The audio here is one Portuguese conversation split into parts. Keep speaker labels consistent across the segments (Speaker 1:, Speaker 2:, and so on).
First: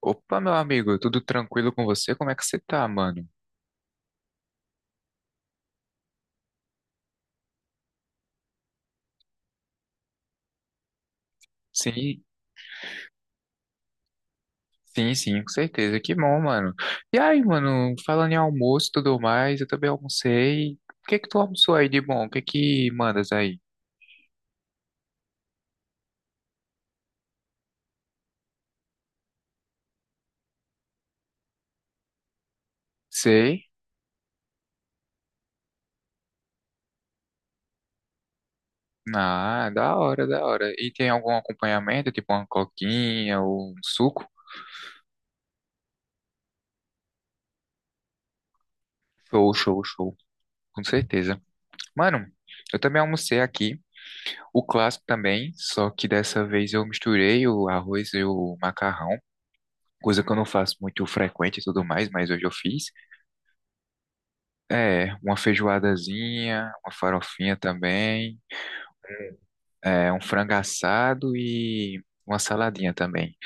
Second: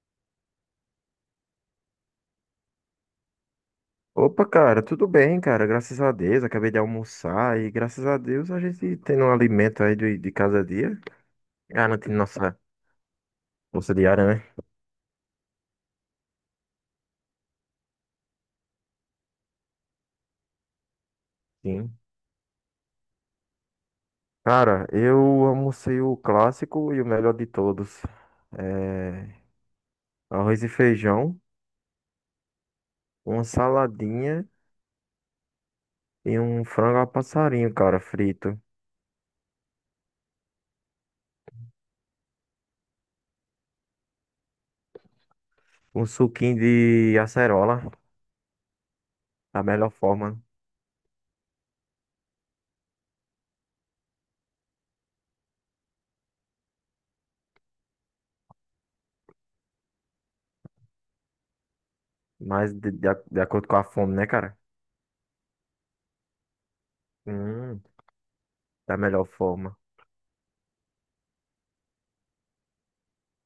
Speaker 1: Opa, meu amigo, tudo tranquilo com você? Como é que você tá, mano?
Speaker 2: Opa, cara, tudo bem, cara? Graças a Deus, acabei de almoçar e graças a Deus a gente tendo um alimento aí de cada dia, garantindo
Speaker 1: Sim,
Speaker 2: nossa bolsa diária, né?
Speaker 1: sim, sim, com certeza. Que bom, mano. E aí, mano, falando em almoço e tudo mais, eu também almocei. O que é que tu almoçou aí
Speaker 2: Sim.
Speaker 1: de bom? O que é que mandas aí?
Speaker 2: Cara, eu almocei o clássico e o melhor de todos. É, arroz e feijão, uma
Speaker 1: Sei.
Speaker 2: saladinha e um frango a passarinho, cara, frito.
Speaker 1: Ah, da hora, da hora. E tem algum acompanhamento, tipo uma coquinha ou um suco?
Speaker 2: Um suquinho de acerola,
Speaker 1: Show,
Speaker 2: da
Speaker 1: show,
Speaker 2: melhor
Speaker 1: show.
Speaker 2: forma,
Speaker 1: Com certeza. Mano, eu também almocei aqui. O clássico também, só que dessa vez eu misturei o arroz e o macarrão, coisa que eu não faço muito frequente e tudo mais, mas hoje eu
Speaker 2: mas
Speaker 1: fiz.
Speaker 2: de acordo com a fome, né, cara?
Speaker 1: É, uma feijoadazinha, uma farofinha
Speaker 2: Hum,
Speaker 1: também,
Speaker 2: da melhor forma.
Speaker 1: é, um frango assado e uma saladinha também.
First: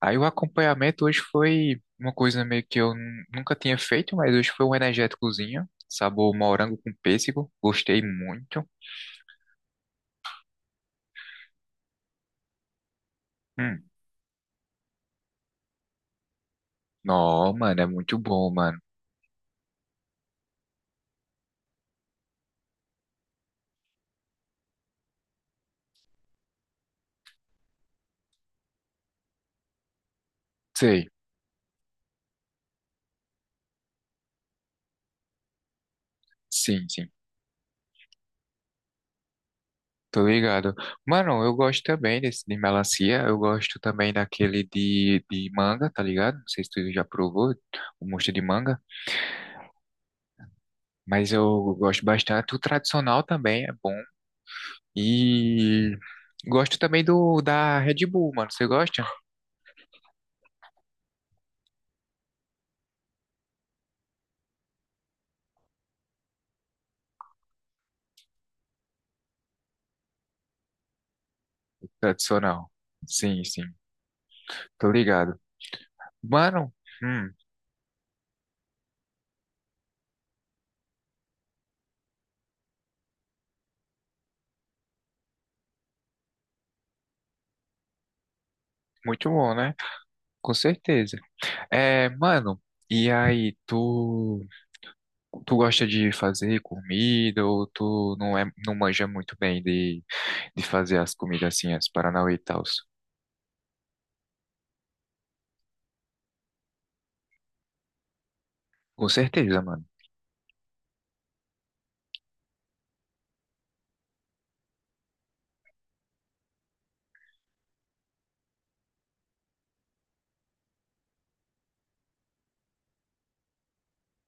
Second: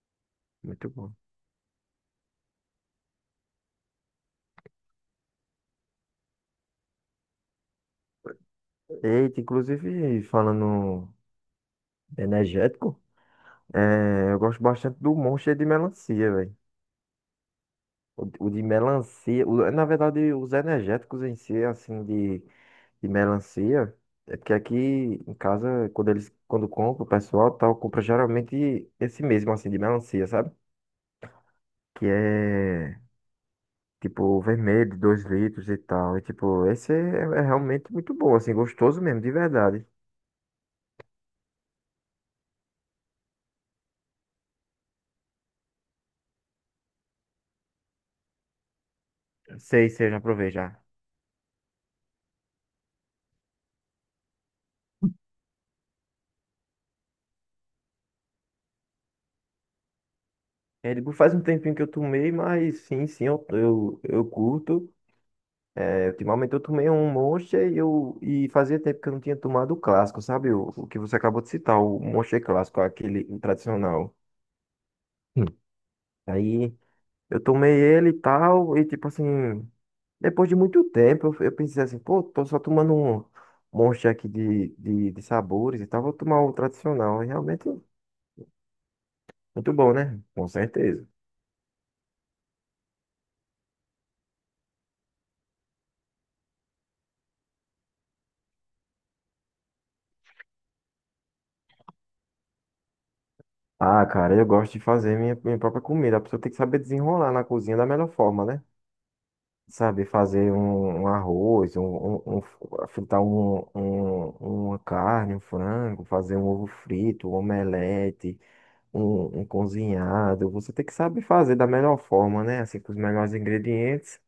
Speaker 1: Aí o
Speaker 2: Muito
Speaker 1: acompanhamento
Speaker 2: bom.
Speaker 1: hoje foi uma coisa meio que eu nunca tinha feito, mas hoje foi um energéticozinho, sabor morango com pêssego, gostei muito.
Speaker 2: Eita, inclusive, falando energético,
Speaker 1: Hum,
Speaker 2: eu gosto bastante do Monster de melancia, velho.
Speaker 1: não, mano, é muito
Speaker 2: O
Speaker 1: bom,
Speaker 2: de
Speaker 1: mano.
Speaker 2: melancia, o- Na verdade, os energéticos em si, assim, de melancia, é porque aqui em casa, quando compra, o pessoal tal, compra geralmente esse mesmo, assim, de melancia, sabe?
Speaker 1: Sei,
Speaker 2: Que é, tipo, vermelho, 2 litros e tal. E, tipo,
Speaker 1: sim,
Speaker 2: esse é,
Speaker 1: sim.
Speaker 2: é realmente muito bom, assim, gostoso mesmo, de verdade.
Speaker 1: Tô ligado. Mano, eu gosto também desse de melancia. Eu gosto também daquele de manga, tá ligado? Não sei se tu já provou o mosto de manga,
Speaker 2: Sei, sei, já provei já.
Speaker 1: mas eu gosto bastante. O tradicional também é bom. E gosto também do da Red Bull, mano. Você gosta?
Speaker 2: É, tipo, faz um tempinho que eu tomei, mas sim, sim, eu curto. É, ultimamente eu tomei um Monster e fazia tempo que eu não tinha tomado o clássico, sabe? O que você acabou de citar, o Monster
Speaker 1: Tradicional.
Speaker 2: clássico, aquele
Speaker 1: Sim, sim.
Speaker 2: tradicional.
Speaker 1: Tô ligado.
Speaker 2: Hum.
Speaker 1: Mano,
Speaker 2: Aí
Speaker 1: hum,
Speaker 2: eu tomei ele e tal, e tipo assim, depois de muito tempo eu pensei assim, pô, tô só tomando um Monster aqui de sabores e tal, vou tomar o tradicional. E realmente
Speaker 1: muito bom, né?
Speaker 2: muito bom, né? Com
Speaker 1: Com
Speaker 2: certeza.
Speaker 1: certeza. É, mano, e aí, tu. Tu gosta de fazer comida ou tu não é, não manja muito bem de fazer as comidas assim, as Paranauê e tal?
Speaker 2: Ah, cara, eu gosto de fazer minha própria comida. A pessoa tem que saber desenrolar na cozinha da melhor forma, né?
Speaker 1: Com certeza, mano.
Speaker 2: Saber fazer um arroz, fritar uma carne, um frango, fazer um ovo frito, um omelete, um cozinhado. Você tem que saber fazer da melhor forma, né? Assim, com os melhores ingredientes,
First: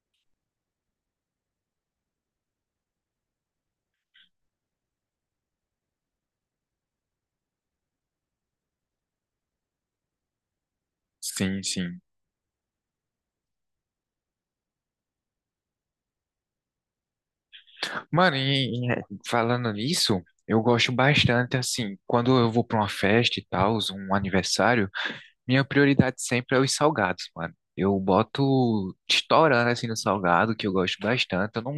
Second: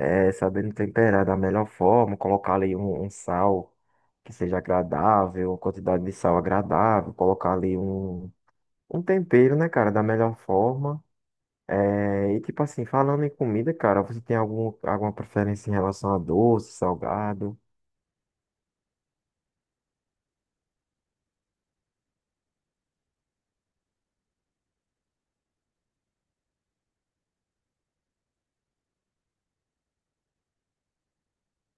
Speaker 2: sabendo temperar da melhor forma, colocar ali um sal que seja agradável, uma quantidade de sal agradável, colocar ali um tempero, né, cara, da melhor forma.
Speaker 1: Sim, sim.
Speaker 2: É, e tipo assim, falando em comida, cara, você tem alguma preferência em relação a doce, salgado?
Speaker 1: Mano, é, falando nisso, eu gosto bastante assim, quando eu vou pra uma festa e tal, um aniversário, minha prioridade sempre é os salgados, mano. Eu boto estourando assim no salgado, que eu gosto bastante. Eu não,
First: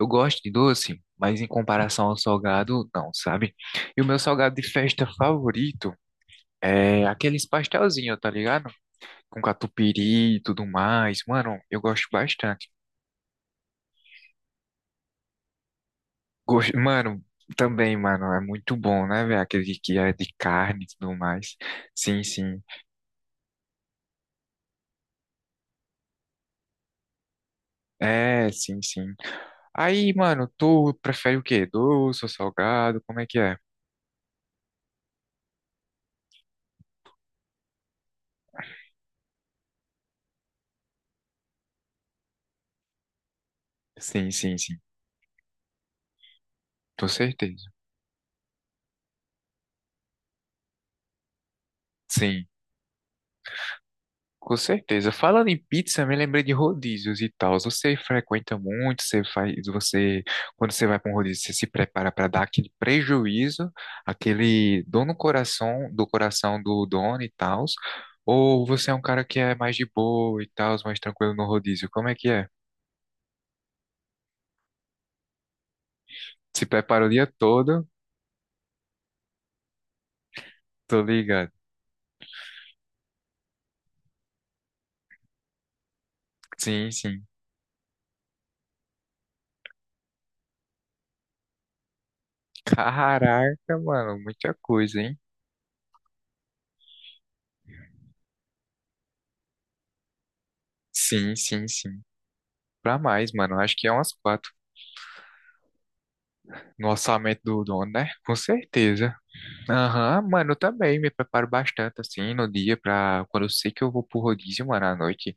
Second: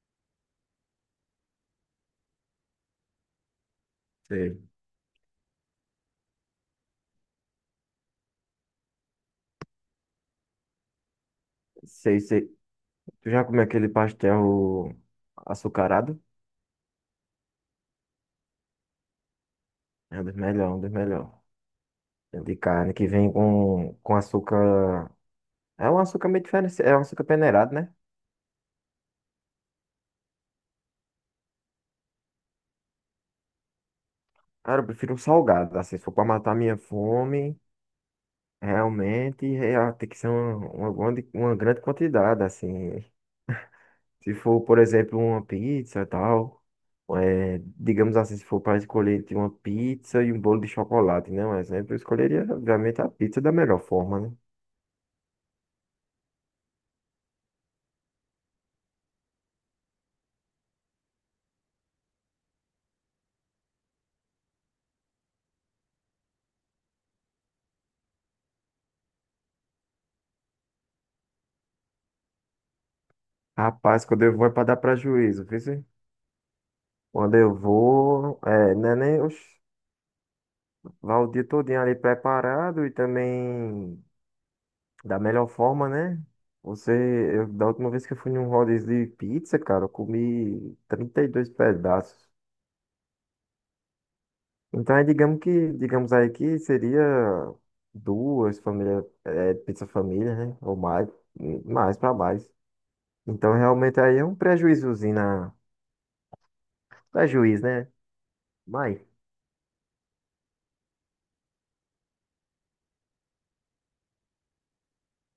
Speaker 1: eu gosto de doce, mas em comparação ao salgado, não, sabe? E o meu salgado
Speaker 2: Sei.
Speaker 1: de festa favorito é aqueles pastelzinhos, tá ligado? Com catupiry e tudo mais. Mano, eu gosto
Speaker 2: Sei, sei.
Speaker 1: bastante.
Speaker 2: Tu já comeu aquele pastel açucarado?
Speaker 1: Gosto... Mano, também, mano, é muito bom, né, velho? Aquele que é
Speaker 2: É um
Speaker 1: de
Speaker 2: dos melhores, um
Speaker 1: carne e
Speaker 2: dos
Speaker 1: tudo
Speaker 2: melhores.
Speaker 1: mais. Sim,
Speaker 2: É de
Speaker 1: sim.
Speaker 2: carne que vem com açúcar. É um açúcar meio diferente, é um açúcar peneirado, né?
Speaker 1: É, sim, sim. Aí, mano, tu prefere o quê? Doce ou salgado? Como é que é?
Speaker 2: Cara, eu prefiro um salgado, assim, se for pra matar minha fome, realmente, é, tem que ser uma grande quantidade, assim.
Speaker 1: Sim,
Speaker 2: Se
Speaker 1: sim,
Speaker 2: for,
Speaker 1: sim.
Speaker 2: por exemplo, uma pizza e tal,
Speaker 1: Com
Speaker 2: é,
Speaker 1: certeza.
Speaker 2: digamos assim, se for para escolher entre uma pizza e um bolo de chocolate, né? Um exemplo, eu escolheria,
Speaker 1: Sim.
Speaker 2: obviamente, a pizza da melhor forma, né?
Speaker 1: Com certeza. Falando em pizza, me lembrei de rodízios e tal. Você frequenta muito, você faz, você, quando você vai para um rodízio, você se prepara para dar aquele prejuízo, aquele dor no coração do dono e tal. Ou você é um cara que é mais de boa e tal, mais tranquilo no rodízio? Como é que é?
Speaker 2: Rapaz, quando eu vou é para dar prejuízo, viu, cê?
Speaker 1: Se prepara o dia
Speaker 2: Quando eu
Speaker 1: todo?
Speaker 2: vou, é, né, nem, oxe,
Speaker 1: Tô
Speaker 2: vai o dia
Speaker 1: ligado.
Speaker 2: todinho ali preparado e também da melhor forma, né?
Speaker 1: Sim,
Speaker 2: Você,
Speaker 1: sim.
Speaker 2: eu, da última vez que eu fui num rodízio de pizza, cara, eu comi 32 pedaços.
Speaker 1: Caraca, mano, muita
Speaker 2: Então,
Speaker 1: coisa,
Speaker 2: é,
Speaker 1: hein?
Speaker 2: digamos que, digamos aí que seria duas famílias, é, pizza família, né? Ou mais,
Speaker 1: Sim, sim,
Speaker 2: mais
Speaker 1: sim.
Speaker 2: para mais.
Speaker 1: Pra mais,
Speaker 2: Então,
Speaker 1: mano. Acho que é
Speaker 2: realmente
Speaker 1: umas
Speaker 2: aí é um
Speaker 1: quatro.
Speaker 2: prejuízozinho
Speaker 1: No orçamento do
Speaker 2: prejuízo,
Speaker 1: dono,
Speaker 2: né?
Speaker 1: né? Com
Speaker 2: Mas
Speaker 1: certeza. Aham, mano, eu também me preparo bastante, assim, no dia pra... Quando eu sei que eu vou pro rodízio, mano, à noite,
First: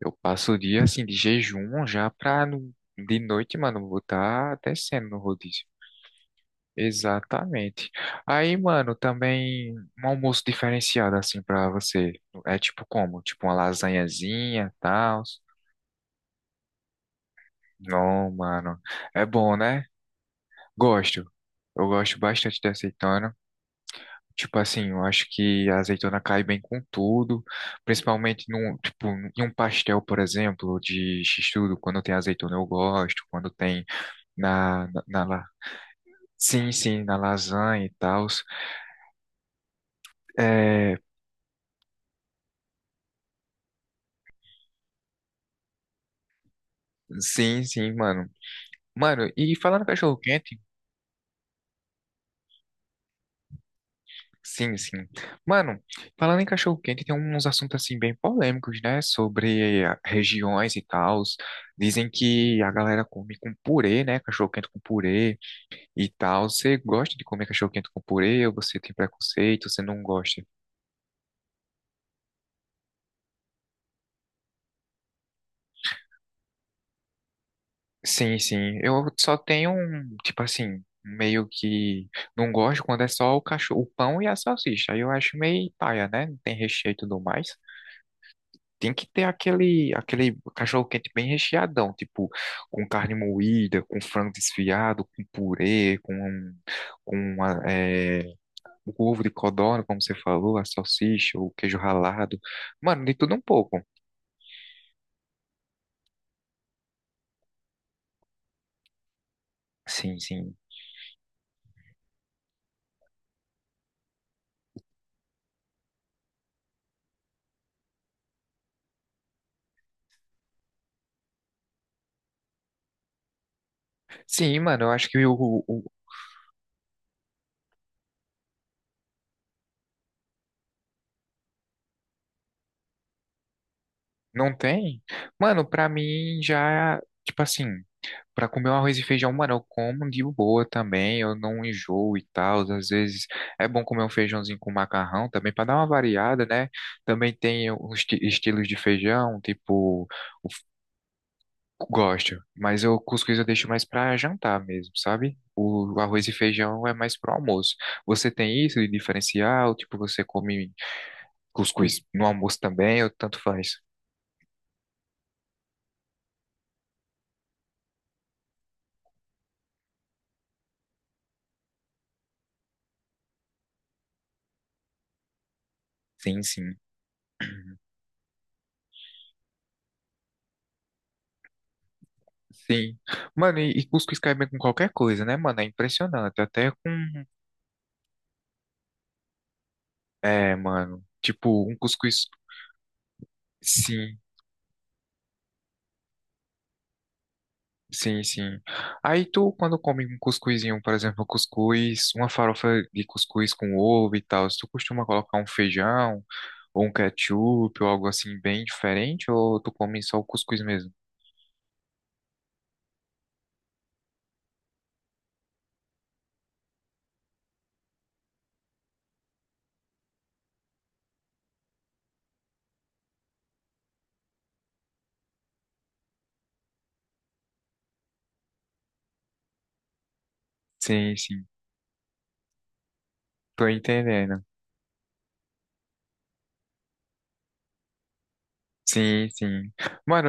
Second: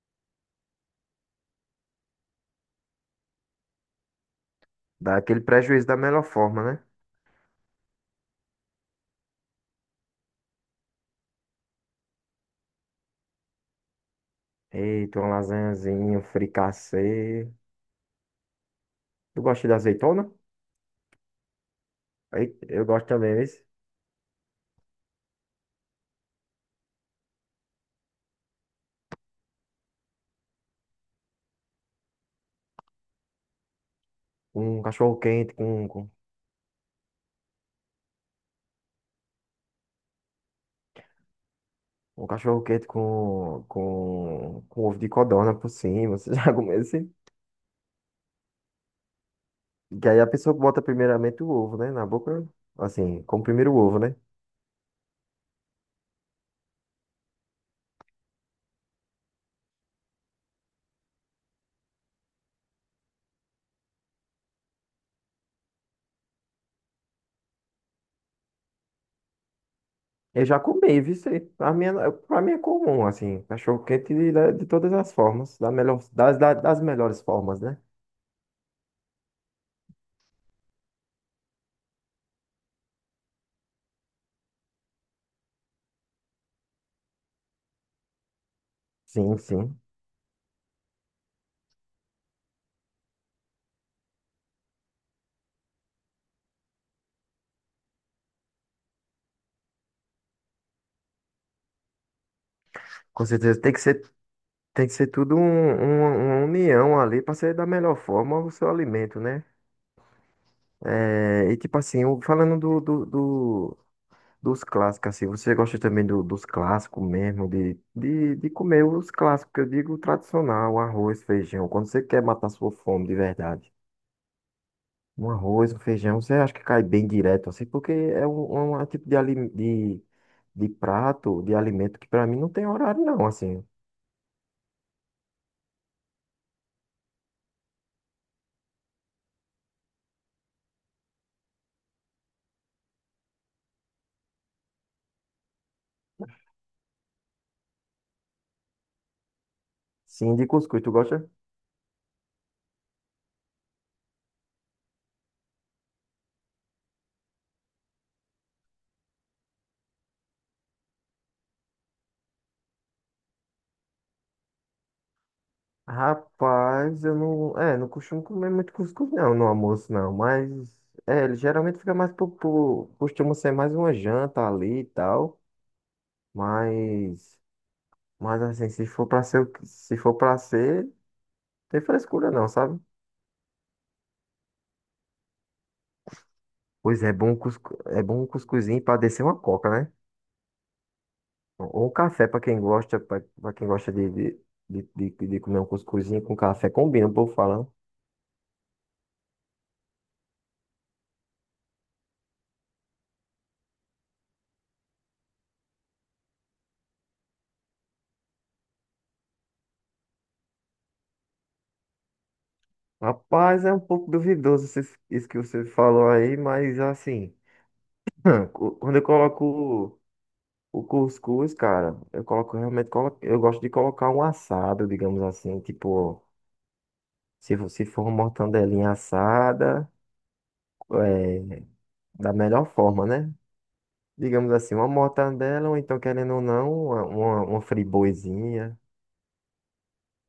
Speaker 1: eu passo o dia, assim, de jejum já pra... De noite, mano, eu vou estar descendo
Speaker 2: dá
Speaker 1: no
Speaker 2: aquele
Speaker 1: rodízio.
Speaker 2: prejuízo da melhor forma, né?
Speaker 1: Exatamente. Aí, mano, também um almoço diferenciado, assim, pra você. É tipo como? Tipo uma lasanhazinha,
Speaker 2: Eita,
Speaker 1: tal.
Speaker 2: uma lasanhazinha, um fricassê.
Speaker 1: Não, mano. É
Speaker 2: Tu
Speaker 1: bom,
Speaker 2: gosta de
Speaker 1: né?
Speaker 2: azeitona?
Speaker 1: Gosto. Eu gosto
Speaker 2: Ei,
Speaker 1: bastante de
Speaker 2: eu gosto
Speaker 1: azeitona.
Speaker 2: também, esse.
Speaker 1: Tipo assim, eu acho que a azeitona cai bem com tudo, principalmente num, tipo, em um pastel, por exemplo, de x-tudo, quando tem azeitona eu gosto, quando tem
Speaker 2: Um
Speaker 1: na, na,
Speaker 2: cachorro
Speaker 1: na la-
Speaker 2: quente com
Speaker 1: sim, sim, na lasanha e tal. É,
Speaker 2: Um cachorro quente com ovo de codorna por cima. Você já comeu isso?
Speaker 1: sim, sim, mano. Mano, e falando em
Speaker 2: Que aí a pessoa
Speaker 1: cachorro-quente,
Speaker 2: bota primeiramente o ovo, né? Na boca, assim, como primeiro o ovo, né?
Speaker 1: sim, sim. Mano, falando em cachorro-quente, tem uns assuntos assim bem polêmicos, né, sobre regiões e tal. Dizem que a galera come com purê, né, cachorro-quente com purê e tal. Você gosta de comer cachorro quente com purê ou você tem preconceito, você não gosta?
Speaker 2: Eu já comi, viu? Isso aí? Pra mim, pra mim é comum, assim, cachorro quente de todas as formas, da melhor, das melhores formas, né?
Speaker 1: Sim, sim. Eu só tenho um, tipo assim, meio que não gosto quando é só o cachorro, o pão e a salsicha. Aí eu acho meio paia, né? Não tem recheio e tudo mais. Tem que ter
Speaker 2: Sim, sim.
Speaker 1: aquele, aquele cachorro quente bem recheadão, tipo, com carne moída, com frango desfiado, com purê, com, um, com é, o ovo de codorna, como você falou, a salsicha, o queijo ralado. Mano, de
Speaker 2: Com
Speaker 1: tudo um
Speaker 2: certeza
Speaker 1: pouco.
Speaker 2: tem que ser tudo uma união ali pra ser da melhor forma o seu alimento, né?
Speaker 1: Sim, sim.
Speaker 2: É, e tipo assim, falando dos clássicos, assim, você gosta também dos clássicos mesmo, de comer os clássicos, que eu digo tradicional, arroz, feijão, quando você quer matar sua fome de verdade.
Speaker 1: Sim, mano, eu acho que
Speaker 2: Um arroz, um feijão, você acha que cai bem direto, assim, porque é é um tipo de prato, de alimento, que pra mim não tem horário não, assim.
Speaker 1: não tem. Mano, pra mim já, tipo assim, pra comer um arroz e feijão, mano, eu como de boa também, eu não enjoo e tal. Às vezes é bom comer um feijãozinho com macarrão também pra dar uma variada, né? Também tem os estilos de feijão, tipo,
Speaker 2: Sim, de
Speaker 1: o f-
Speaker 2: cuscuz, tu gosta?
Speaker 1: gosto, mas eu cuscuz eu deixo mais pra jantar mesmo, sabe? O arroz e feijão é mais pro almoço. Você tem isso de diferencial? Tipo, você come cuscuz. No almoço também, eu tanto faz.
Speaker 2: Rapaz, eu não, é, não costumo comer muito cuscuz não, no almoço não, mas, é, ele geralmente fica mais costuma ser mais uma janta ali e tal.
Speaker 1: Sim, sim.
Speaker 2: Mas, mas assim, se for pra ser, se for para ser, tem frescura não, sabe?
Speaker 1: Sim. Mano, cuscuz cai bem com qualquer coisa, né, mano? É impressionante. Até com.
Speaker 2: Pois é bom um cuscuzinho pra descer uma coca, né?
Speaker 1: É, mano. Tipo, um
Speaker 2: Ou um
Speaker 1: cuscuz.
Speaker 2: café pra quem gosta, pra quem gosta
Speaker 1: Sim,
Speaker 2: de, de de comer um cuscuzinho com café, combina, o povo fala, né?
Speaker 1: sim, sim. Aí tu, quando come um cuscuzinho, por exemplo, um cuscuz, uma farofa de cuscuz com ovo e tal, tu costuma colocar um feijão ou um ketchup ou algo assim bem diferente? Ou tu come só o cuscuz mesmo?
Speaker 2: Rapaz, é um pouco duvidoso isso que você falou aí, mas assim, quando eu coloco o cuscuz, cara, eu coloco realmente, eu gosto de colocar um assado, digamos assim, tipo se você for uma mortandelinha assada,
Speaker 1: Sim, sim.
Speaker 2: é, da melhor forma, né?
Speaker 1: Tô entendendo.
Speaker 2: Digamos assim, uma mortandela, ou então, querendo ou não, uma friboizinha.
Speaker 1: Sim, sim.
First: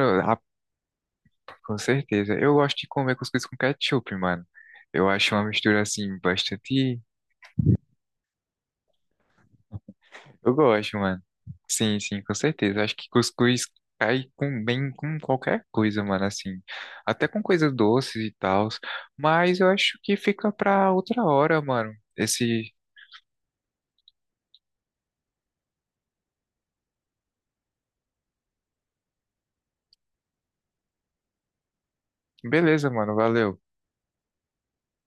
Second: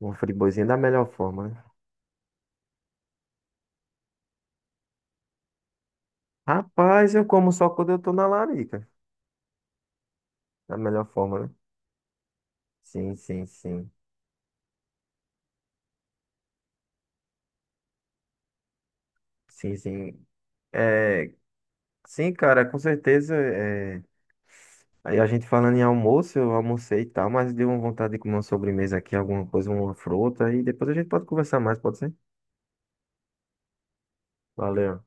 Speaker 2: Uma friboizinha da melhor forma, né?
Speaker 1: com certeza. Eu gosto de comer cuscuz com ketchup, mano. Eu acho uma mistura assim bastante.
Speaker 2: Rapaz, eu como só quando eu tô na larica.
Speaker 1: Eu
Speaker 2: Da
Speaker 1: gosto,
Speaker 2: melhor
Speaker 1: mano.
Speaker 2: forma, né?
Speaker 1: Sim, sim, com certeza. Acho que
Speaker 2: Sim, sim,
Speaker 1: cuscuz
Speaker 2: sim.
Speaker 1: cai com bem com qualquer coisa, mano, assim. Até com coisas doces e tal. Mas eu
Speaker 2: Sim,
Speaker 1: acho que
Speaker 2: sim.
Speaker 1: fica pra outra
Speaker 2: É,
Speaker 1: hora, mano.
Speaker 2: sim, cara,
Speaker 1: Esse.
Speaker 2: com certeza. Aí a gente falando em almoço, eu almocei e tal, mas deu uma vontade de comer uma sobremesa aqui, alguma coisa, uma fruta, e depois a gente pode conversar mais, pode ser?
Speaker 1: Beleza, mano. Valeu.
Speaker 2: Valeu.